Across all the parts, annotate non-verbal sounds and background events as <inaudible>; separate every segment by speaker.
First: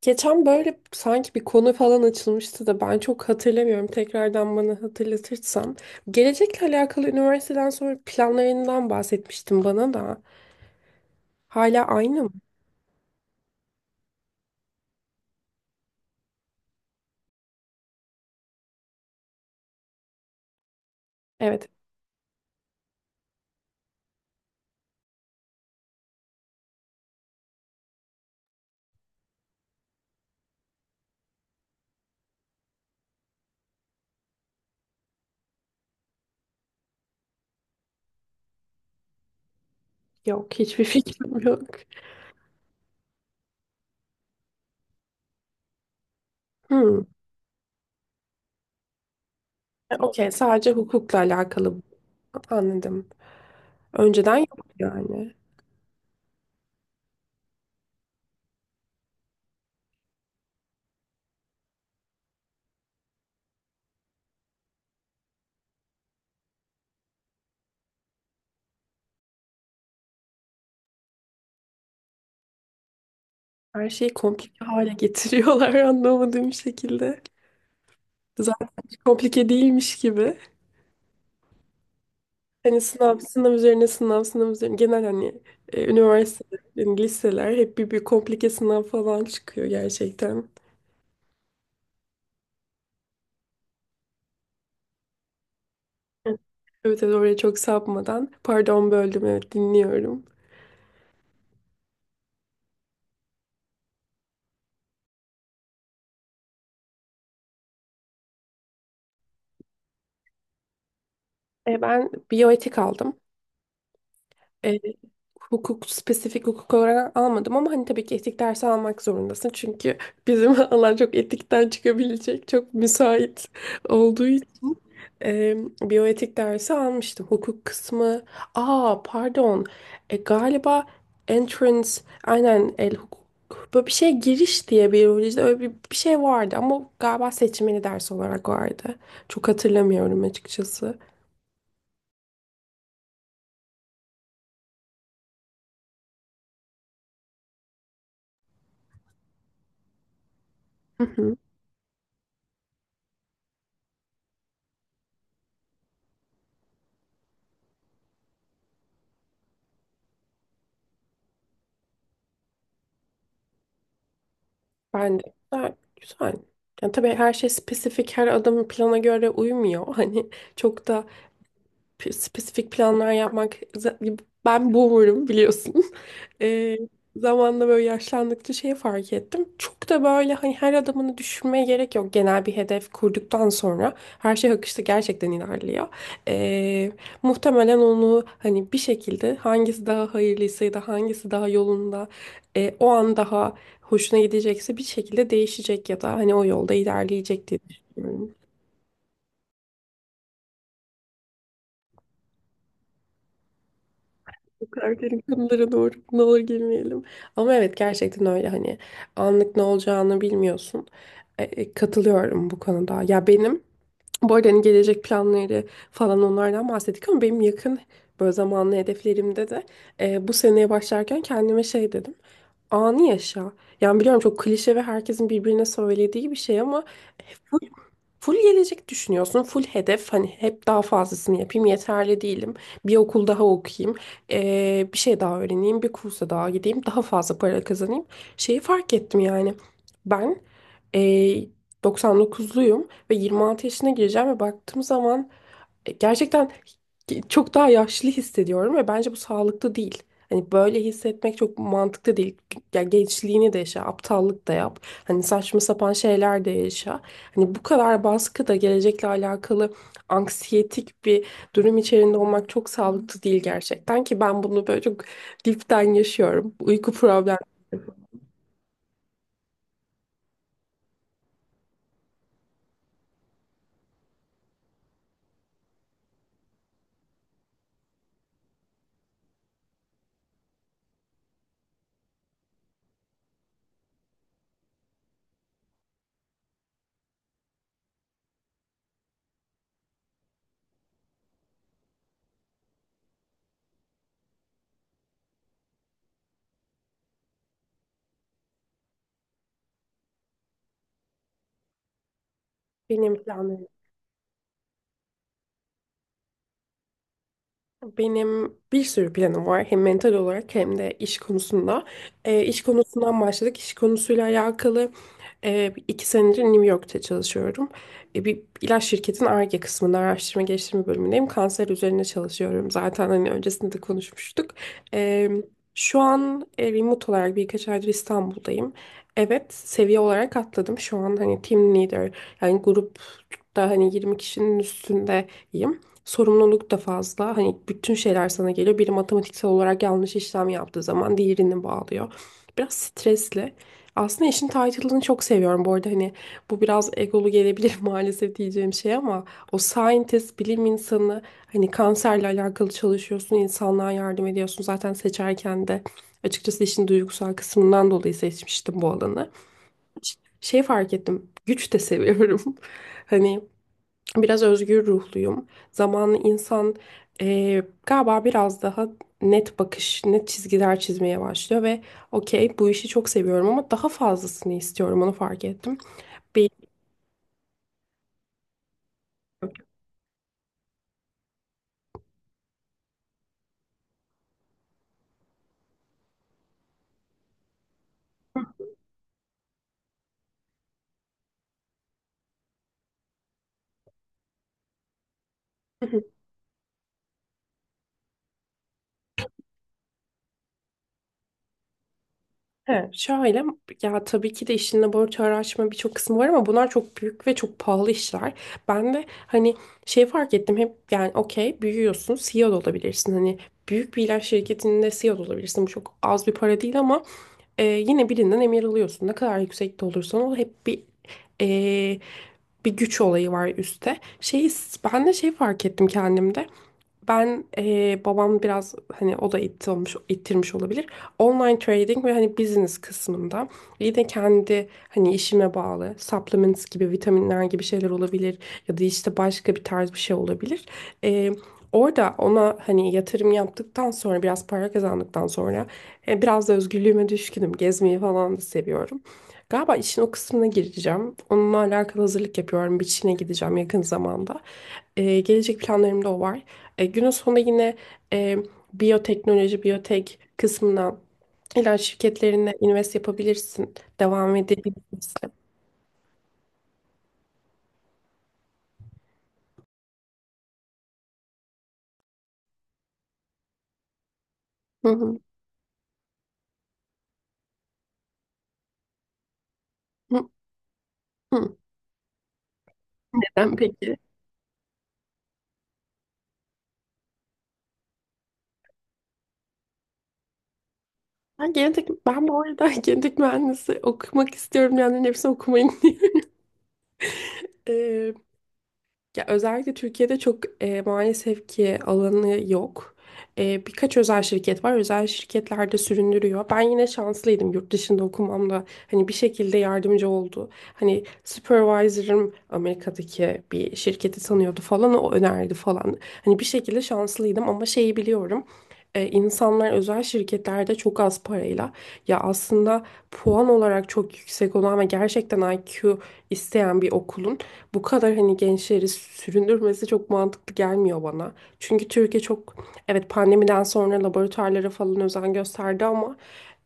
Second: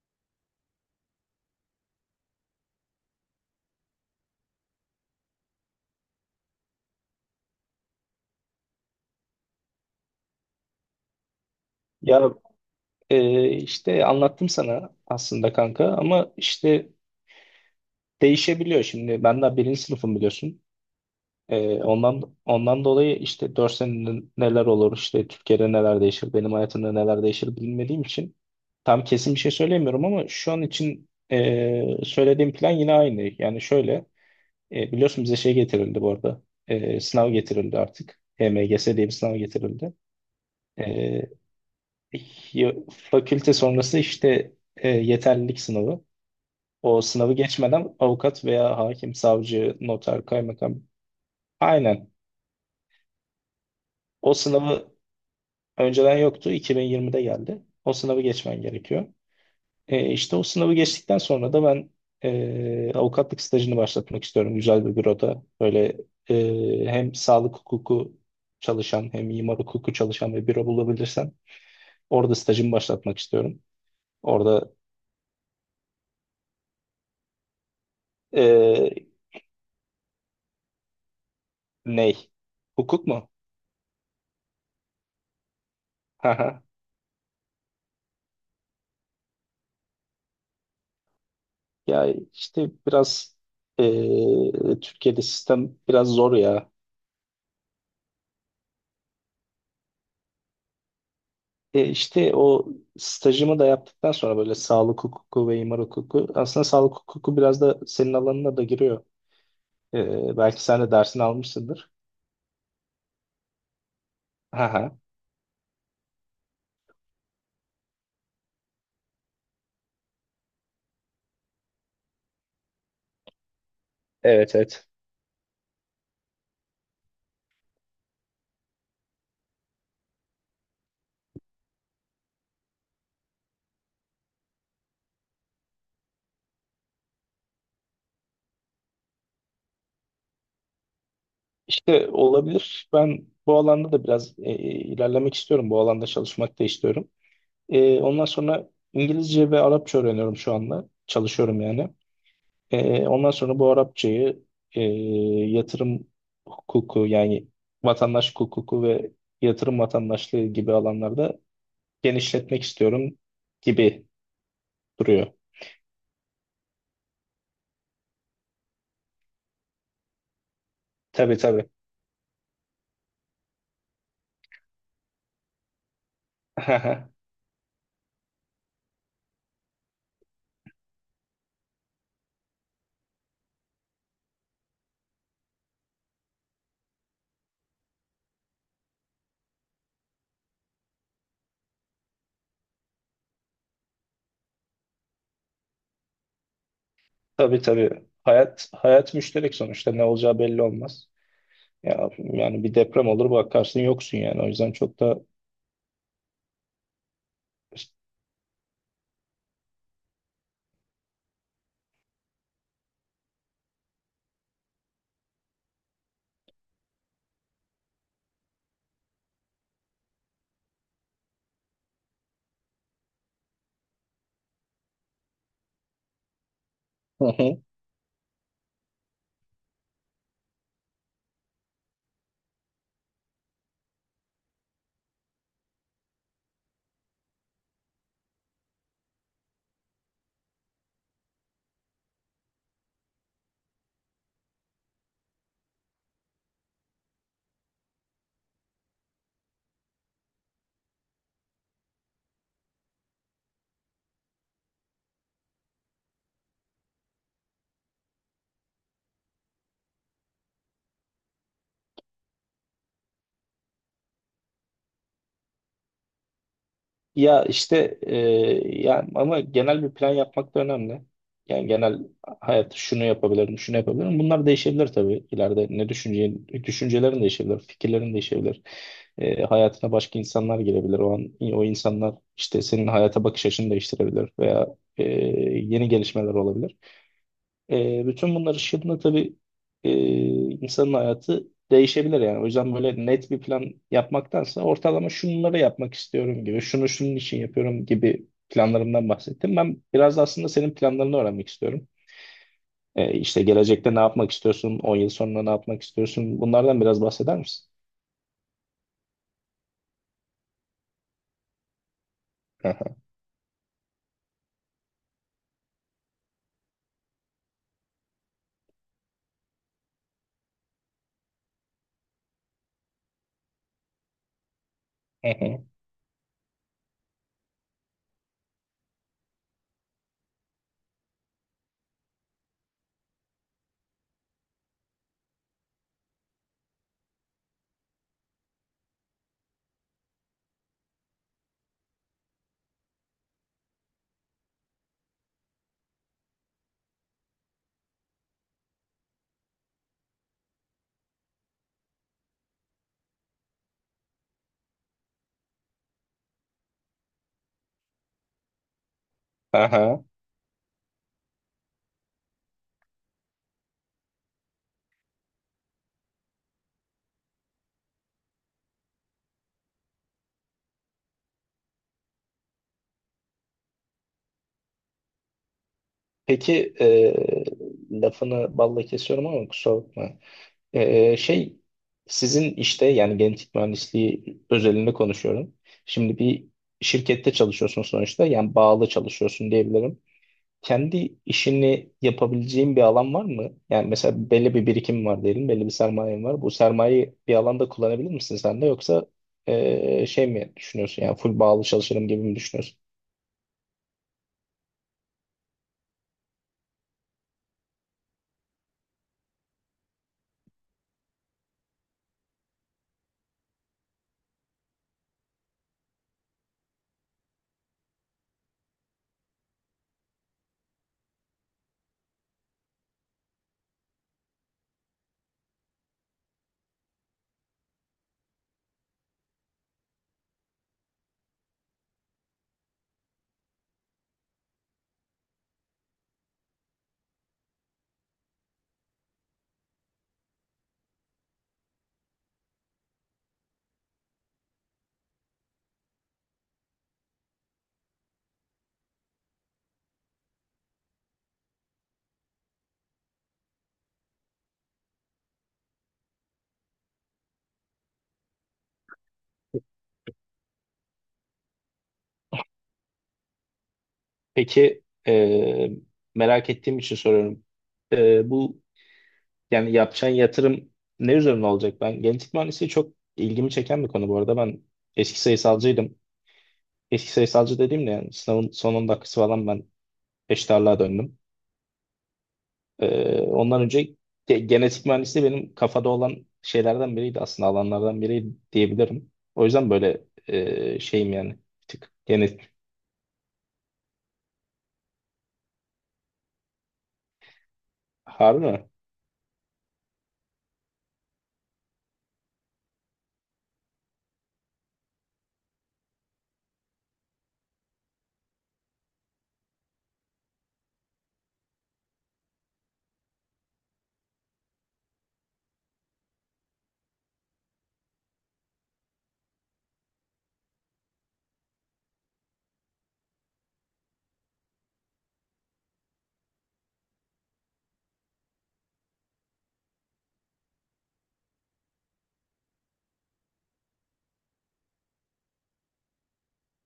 Speaker 1: Geçen böyle sanki bir konu falan açılmıştı da ben çok hatırlamıyorum. Tekrardan bana hatırlatırsan. Gelecekle alakalı üniversiteden sonra planlarından bahsetmiştin bana da. Hala aynı mı?
Speaker 2: Ya işte anlattım sana aslında kanka ama işte değişebiliyor şimdi. Ben daha birinci sınıfım biliyorsun.
Speaker 1: Evet.
Speaker 2: Ondan dolayı işte dört senede neler olur, işte Türkiye'de neler değişir, benim hayatımda neler değişir bilmediğim için tam kesin bir şey söyleyemiyorum, ama şu an için söylediğim plan yine aynı. Yani şöyle, biliyorsun bize şey getirildi bu arada. Sınav getirildi artık. HMGS diye bir sınav getirildi.
Speaker 1: Yok, hiçbir <laughs>
Speaker 2: E,
Speaker 1: fikrim yok.
Speaker 2: Fakülte sonrası işte yeterlilik sınavı. O
Speaker 1: Hmm.
Speaker 2: sınavı geçmeden avukat veya hakim, savcı, noter,
Speaker 1: Okey, sadece
Speaker 2: kaymakam.
Speaker 1: hukukla alakalı.
Speaker 2: Aynen.
Speaker 1: Anladım.
Speaker 2: O
Speaker 1: Önceden yok
Speaker 2: sınavı
Speaker 1: yani.
Speaker 2: önceden yoktu. 2020'de geldi. O sınavı geçmen gerekiyor. İşte o sınavı geçtikten sonra da ben avukatlık stajını başlatmak istiyorum. Güzel bir büroda. Böyle hem sağlık hukuku çalışan, hem imar hukuku çalışan bir büro bulabilirsem orada stajımı başlatmak istiyorum.
Speaker 1: Her şeyi komplike
Speaker 2: Orada
Speaker 1: hale getiriyorlar <laughs> anlamadığım şekilde. Zaten hiç
Speaker 2: e,
Speaker 1: komplike değilmiş gibi.
Speaker 2: Ney?
Speaker 1: Hani
Speaker 2: Hukuk
Speaker 1: sınav,
Speaker 2: mu?
Speaker 1: sınav üzerine sınav, sınav üzerine genel hani üniversiteler
Speaker 2: Haha.
Speaker 1: yani liseler hep bir komplike sınav falan çıkıyor gerçekten.
Speaker 2: Ya işte biraz Türkiye'de sistem biraz zor
Speaker 1: Evet.
Speaker 2: ya.
Speaker 1: Evet, evet oraya çok sapmadan. Pardon böldüm, evet dinliyorum.
Speaker 2: İşte o stajımı da yaptıktan sonra böyle sağlık hukuku ve imar hukuku. Aslında sağlık hukuku biraz da senin alanına da giriyor. Belki sen de dersini almışsındır.
Speaker 1: Ben biyoetik aldım. E,
Speaker 2: Haha.
Speaker 1: Hukuk spesifik hukuk olarak almadım ama hani tabii ki etik dersi almak zorundasın. Çünkü bizim <laughs> alan çok etikten çıkabilecek, çok müsait olduğu için.
Speaker 2: Evet, evet.
Speaker 1: E, Biyoetik dersi almıştım. Hukuk kısmı. Aa pardon. Galiba entrance aynen el hukuk. Böyle bir şey giriş diye biyolojide öyle bir şey vardı ama galiba seçmeli ders olarak vardı. Çok hatırlamıyorum açıkçası.
Speaker 2: İşte olabilir. Ben bu alanda da biraz ilerlemek istiyorum. Bu alanda çalışmak da istiyorum. Ondan sonra İngilizce ve Arapça öğreniyorum şu anda.
Speaker 1: Hı hı.
Speaker 2: Çalışıyorum yani. Ondan sonra bu Arapçayı e, yatırım hukuku yani vatandaş hukuku ve yatırım vatandaşlığı gibi alanlarda genişletmek istiyorum gibi
Speaker 1: Ben de.
Speaker 2: duruyor.
Speaker 1: Güzel. Güzel. Yani tabii her şey spesifik, her adamın plana göre uymuyor. <laughs> Hani çok da
Speaker 2: Tabii, tabii.
Speaker 1: spesifik planlar yapmak. Ben boomer'ım biliyorsun. <laughs> Ee,
Speaker 2: <laughs>
Speaker 1: Zamanla böyle yaşlandıkça şey fark ettim. Çok da böyle hani her adımını düşünmeye gerek yok. Genel bir hedef kurduktan sonra her şey akışta gerçekten ilerliyor. Ee, Muhtemelen onu hani bir şekilde hangisi daha hayırlıysa ya da hangisi daha yolunda o an daha hoşuna gidecekse bir şekilde değişecek ya da hani o yolda ilerleyecek diye
Speaker 2: Tabii, tabii.
Speaker 1: düşünüyorum.
Speaker 2: Hayat müşterek sonuçta, ne olacağı belli olmaz. Ya, yani bir deprem olur bakarsın yoksun yani. O yüzden çok
Speaker 1: Karakterin
Speaker 2: da
Speaker 1: konulara doğru ne olur girmeyelim. Ama evet gerçekten öyle hani anlık ne olacağını bilmiyorsun. Katılıyorum bu konuda. Ya benim bu arada hani gelecek planları falan onlardan bahsettik ama benim yakın böyle zamanlı hedeflerimde de bu seneye başlarken kendime şey dedim. Anı yaşa. Yani biliyorum çok klişe ve herkesin birbirine söylediği bir şey ama
Speaker 2: <laughs>
Speaker 1: full gelecek düşünüyorsun. Full hedef, hani hep daha fazlasını yapayım, yeterli değilim. Bir okul daha okuyayım. Bir şey daha öğreneyim. Bir kursa daha gideyim. Daha fazla para kazanayım. Şeyi fark ettim yani. Ben eee 99'luyum ve 26 yaşına gireceğim ve baktığım zaman gerçekten çok daha yaşlı hissediyorum ve bence bu sağlıklı değil. Hani böyle hissetmek çok mantıklı değil. Ya gençliğini de yaşa, aptallık da yap. Hani saçma sapan şeyler de yaşa. Hani bu kadar baskı da gelecekle alakalı anksiyetik bir durum içerisinde olmak çok sağlıklı değil gerçekten ki ben bunu böyle çok dipten yaşıyorum. Uyku problemi
Speaker 2: Ya işte e, ya ama genel bir plan yapmak da önemli. Yani genel hayat, şunu yapabilirim, şunu yapabilirim. Bunlar değişebilir tabii ileride. Ne düşüneceğin, düşüncelerin değişebilir, fikirlerin değişebilir. Hayatına başka insanlar girebilir. O an o insanlar işte senin hayata bakış açını değiştirebilir veya e, yeni gelişmeler olabilir. Bütün bunlar ışığında tabii e, insanın hayatı değişebilir yani. O yüzden böyle net bir plan yapmaktansa, ortalama şunları yapmak istiyorum gibi, şunu şunun için yapıyorum gibi planlarımdan bahsettim. Ben biraz da aslında senin planlarını öğrenmek istiyorum.
Speaker 1: benim
Speaker 2: İşte
Speaker 1: planlarım.
Speaker 2: gelecekte ne yapmak istiyorsun, 10 yıl sonra ne yapmak istiyorsun, bunlardan biraz bahseder misin?
Speaker 1: Benim bir sürü planım var. Hem mental olarak hem de iş konusunda. İş
Speaker 2: Aha.
Speaker 1: konusundan başladık. İş konusuyla alakalı iki senedir New York'ta çalışıyorum. Bir ilaç şirketin Ar-Ge kısmında, araştırma geliştirme bölümündeyim. Kanser üzerine çalışıyorum. Zaten hani öncesinde de konuşmuştuk. E,
Speaker 2: Aha.
Speaker 1: Şu an remote olarak birkaç aydır İstanbul'dayım. Evet, seviye olarak atladım. Şu an hani team leader, yani grupta hani 20 kişinin üstündeyim, sorumluluk da fazla. Hani bütün şeyler sana geliyor. Biri matematiksel olarak yanlış işlem yaptığı zaman diğerini bağlıyor. Biraz stresli. Aslında işin title'ını çok seviyorum. Bu arada hani bu biraz egolu gelebilir <laughs> maalesef diyeceğim şey ama o scientist, bilim insanı, hani kanserle alakalı çalışıyorsun, insanlığa yardım ediyorsun. Zaten seçerken de açıkçası işin duygusal kısmından dolayı seçmiştim bu alanı,
Speaker 2: Aha.
Speaker 1: şey fark ettim. Güç de seviyorum. <laughs> Hani biraz özgür ruhluyum. Zamanlı insan galiba biraz daha net bakış, net çizgiler çizmeye başlıyor ve okey bu işi çok seviyorum ama daha fazlasını istiyorum, onu fark ettim. Bir,
Speaker 2: Peki lafını balla kesiyorum ama kusura bakma. Ee, şey Sizin işte yani genetik mühendisliği özelinde konuşuyorum. Şimdi bir şirkette çalışıyorsun sonuçta, yani bağlı çalışıyorsun diyebilirim. Kendi işini yapabileceğin bir alan var mı? Yani mesela belli bir birikim var diyelim, belli bir sermayen var. Bu sermayeyi bir alanda kullanabilir misin sen de, yoksa şey mi düşünüyorsun, yani full bağlı çalışırım gibi mi düşünüyorsun?
Speaker 1: He, şöyle, ya tabii ki de işin laboratuvar açma birçok kısmı var ama bunlar çok büyük ve çok pahalı işler. Ben de hani şey fark ettim hep, yani okey büyüyorsun, CEO da olabilirsin. Hani büyük bir ilaç şirketinde CEO da olabilirsin. Bu çok az bir para değil ama yine birinden emir alıyorsun. Ne kadar yüksekte olursan ol hep e, bir güç olayı var üstte. Şey, ben de şey fark ettim kendimde. Ben Babam biraz hani o da itti olmuş, ittirmiş olabilir. Online trading ve hani business kısmında yine kendi hani işime bağlı supplements gibi, vitaminler gibi şeyler olabilir ya da işte başka bir tarz bir şey olabilir. Eee, Orada ona hani yatırım yaptıktan sonra, biraz para kazandıktan sonra biraz da özgürlüğüme düşkünüm. Gezmeyi falan da seviyorum. Galiba işin o kısmına gireceğim. Onunla alakalı hazırlık yapıyorum. Bir Çin'e gideceğim yakın zamanda. Gelecek planlarımda o var. Günün sonunda yine e, biyoteknoloji, biyotek kısmına, ilaç şirketlerine invest yapabilirsin. Devam
Speaker 2: Peki
Speaker 1: edebilirsin.
Speaker 2: merak ettiğim için soruyorum. Bu Yani yapacağın yatırım ne üzerine olacak? Ben, genetik mühendisliği çok ilgimi çeken bir konu bu arada. Ben
Speaker 1: Hı hı.
Speaker 2: eski sayısalcıydım. Eski sayısalcı dediğimde yani, sınavın son 10 dakikası falan ben
Speaker 1: Hı
Speaker 2: eşit döndüm.
Speaker 1: hı. Neden
Speaker 2: Ondan önce
Speaker 1: peki?
Speaker 2: genetik mühendisliği benim kafada olan şeylerden biriydi, aslında alanlardan biriydi diyebilirim. O yüzden böyle şeyim yani,
Speaker 1: Ben
Speaker 2: bir
Speaker 1: genetik,
Speaker 2: tık
Speaker 1: ben
Speaker 2: genetik.
Speaker 1: bu arada <laughs> genetik mühendisi okumak istiyorum. Yani hepsini okumayın diye. <laughs>
Speaker 2: Harbi mi?
Speaker 1: Ya özellikle Türkiye'de çok maalesef ki alanı yok. Birkaç özel şirket var. Özel şirketler de süründürüyor. Ben yine şanslıydım yurt dışında okumamda. Hani bir şekilde yardımcı oldu. Hani supervisor'ım Amerika'daki bir şirketi tanıyordu falan. O önerdi falan. Hani bir şekilde şanslıydım ama şeyi biliyorum. İnsanlar özel şirketlerde çok az parayla, ya aslında puan olarak çok yüksek olan ve gerçekten IQ isteyen bir okulun bu kadar hani gençleri süründürmesi çok mantıklı gelmiyor bana. Çünkü Türkiye çok, evet, pandemiden sonra laboratuvarlara falan özen gösterdi ama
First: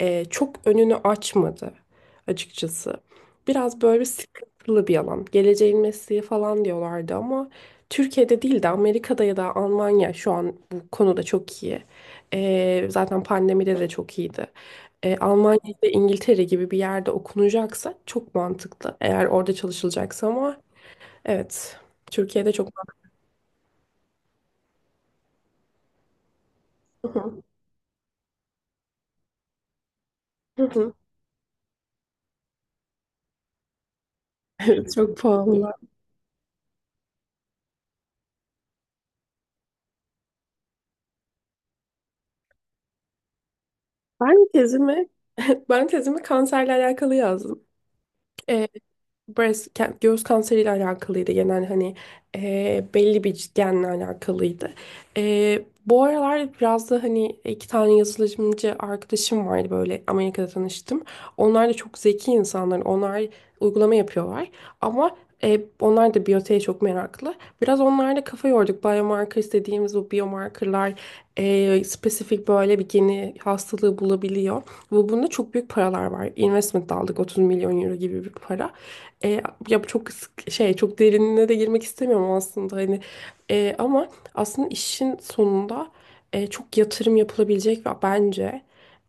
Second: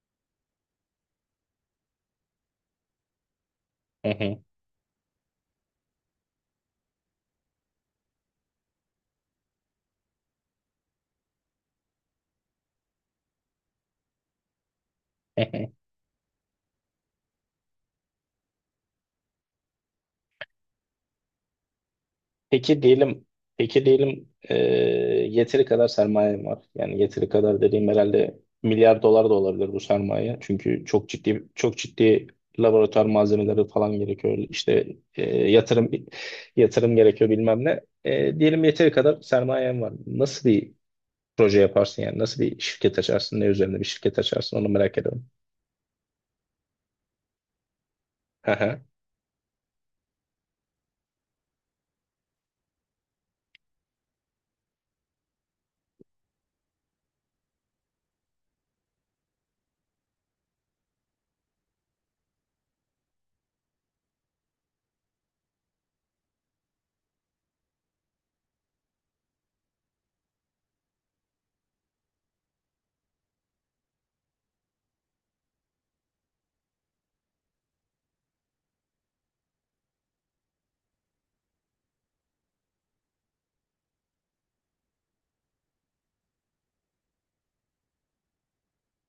Speaker 1: çok önünü açmadı açıkçası. Biraz böyle
Speaker 2: Hı hı.
Speaker 1: sıkıntılı bir alan. Geleceğin mesleği falan diyorlardı ama Türkiye'de değil de Amerika'da ya da Almanya şu an bu konuda çok iyi. Zaten pandemide de çok iyiydi. Almanya
Speaker 2: <laughs>
Speaker 1: ve İngiltere gibi bir yerde okunacaksa çok mantıklı. Eğer orada çalışılacaksa ama evet, Türkiye'de çok
Speaker 2: Peki
Speaker 1: pahalı.
Speaker 2: diyelim, peki diyelim yeteri kadar sermayem var. Yani yeteri kadar dediğim, herhalde milyar dolar da olabilir bu sermaye.
Speaker 1: Hı
Speaker 2: Çünkü
Speaker 1: hı. <laughs>
Speaker 2: çok ciddi, çok ciddi laboratuvar malzemeleri falan gerekiyor. İşte
Speaker 1: Evet, çok
Speaker 2: e,
Speaker 1: pahalı.
Speaker 2: yatırım yatırım gerekiyor bilmem ne. Diyelim yeteri kadar sermayem var. Nasıl bir proje yaparsın yani? Nasıl bir şirket açarsın? Ne üzerine bir şirket
Speaker 1: Ben
Speaker 2: açarsın? Onu merak
Speaker 1: tezimi
Speaker 2: ediyorum.
Speaker 1: <laughs> ben tezimi kanserle alakalı yazdım. E,
Speaker 2: Aha.
Speaker 1: Breast, göğüs kanseriyle alakalıydı, genel hani belli bir genle alakalıydı. Bu aralar biraz da hani iki tane yazılımcı arkadaşım vardı, böyle Amerika'da tanıştım. Onlar da çok zeki insanlar. Onlar uygulama yapıyorlar ama onlar da biyoteye çok meraklı. Biraz onlarla kafa yorduk. Biomarker istediğimiz, bu biomarkerlar spesifik böyle bir geni, hastalığı bulabiliyor. Bu, bunda çok büyük paralar var. Investment aldık, 30 milyon euro gibi bir para. E, şey, çok derinine de girmek istemiyorum aslında hani. Ama aslında işin sonunda çok yatırım yapılabilecek ve bence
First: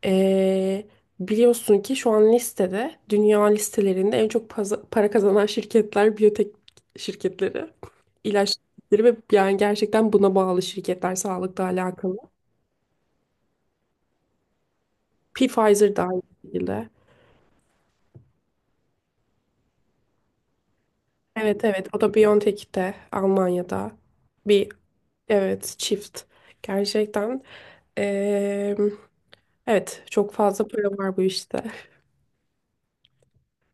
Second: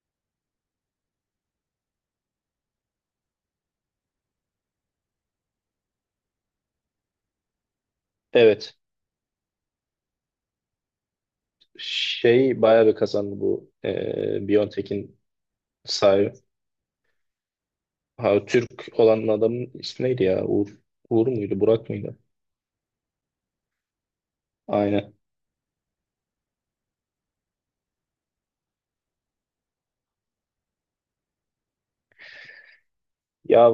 Speaker 1: e, biliyorsun ki şu an listede, dünya listelerinde en çok para kazanan şirketler biyotek şirketleri, ilaç
Speaker 2: Evet.
Speaker 1: şirketleri ve yani gerçekten buna bağlı şirketler, sağlıkla alakalı.
Speaker 2: Şey, bayağı bir kazandı bu BioNTech'in
Speaker 1: Pfizer dahil.
Speaker 2: sahibi. Ha, Türk olan adamın ismi neydi ya? Uğur, Uğur muydu?
Speaker 1: Evet, evet,
Speaker 2: Burak
Speaker 1: o da
Speaker 2: mıydı?
Speaker 1: BioNTech'te Almanya'da bir,
Speaker 2: Aynen.
Speaker 1: evet, çift, gerçekten eee, evet, çok fazla para var bu işte. <laughs>
Speaker 2: Ya,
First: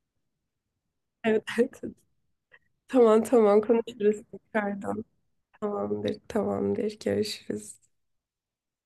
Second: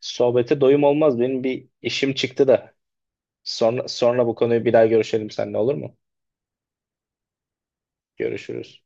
Speaker 2: sohbete doyum olmaz.
Speaker 1: Evet,
Speaker 2: Benim bir
Speaker 1: evet.
Speaker 2: işim çıktı da.
Speaker 1: Tamam, tamam,
Speaker 2: Sonra,
Speaker 1: konuşuruz
Speaker 2: sonra bu konuyu bir daha
Speaker 1: tekrardan.
Speaker 2: görüşelim seninle, olur mu?
Speaker 1: Tamamdır, tamamdır, görüşürüz.
Speaker 2: Görüşürüz.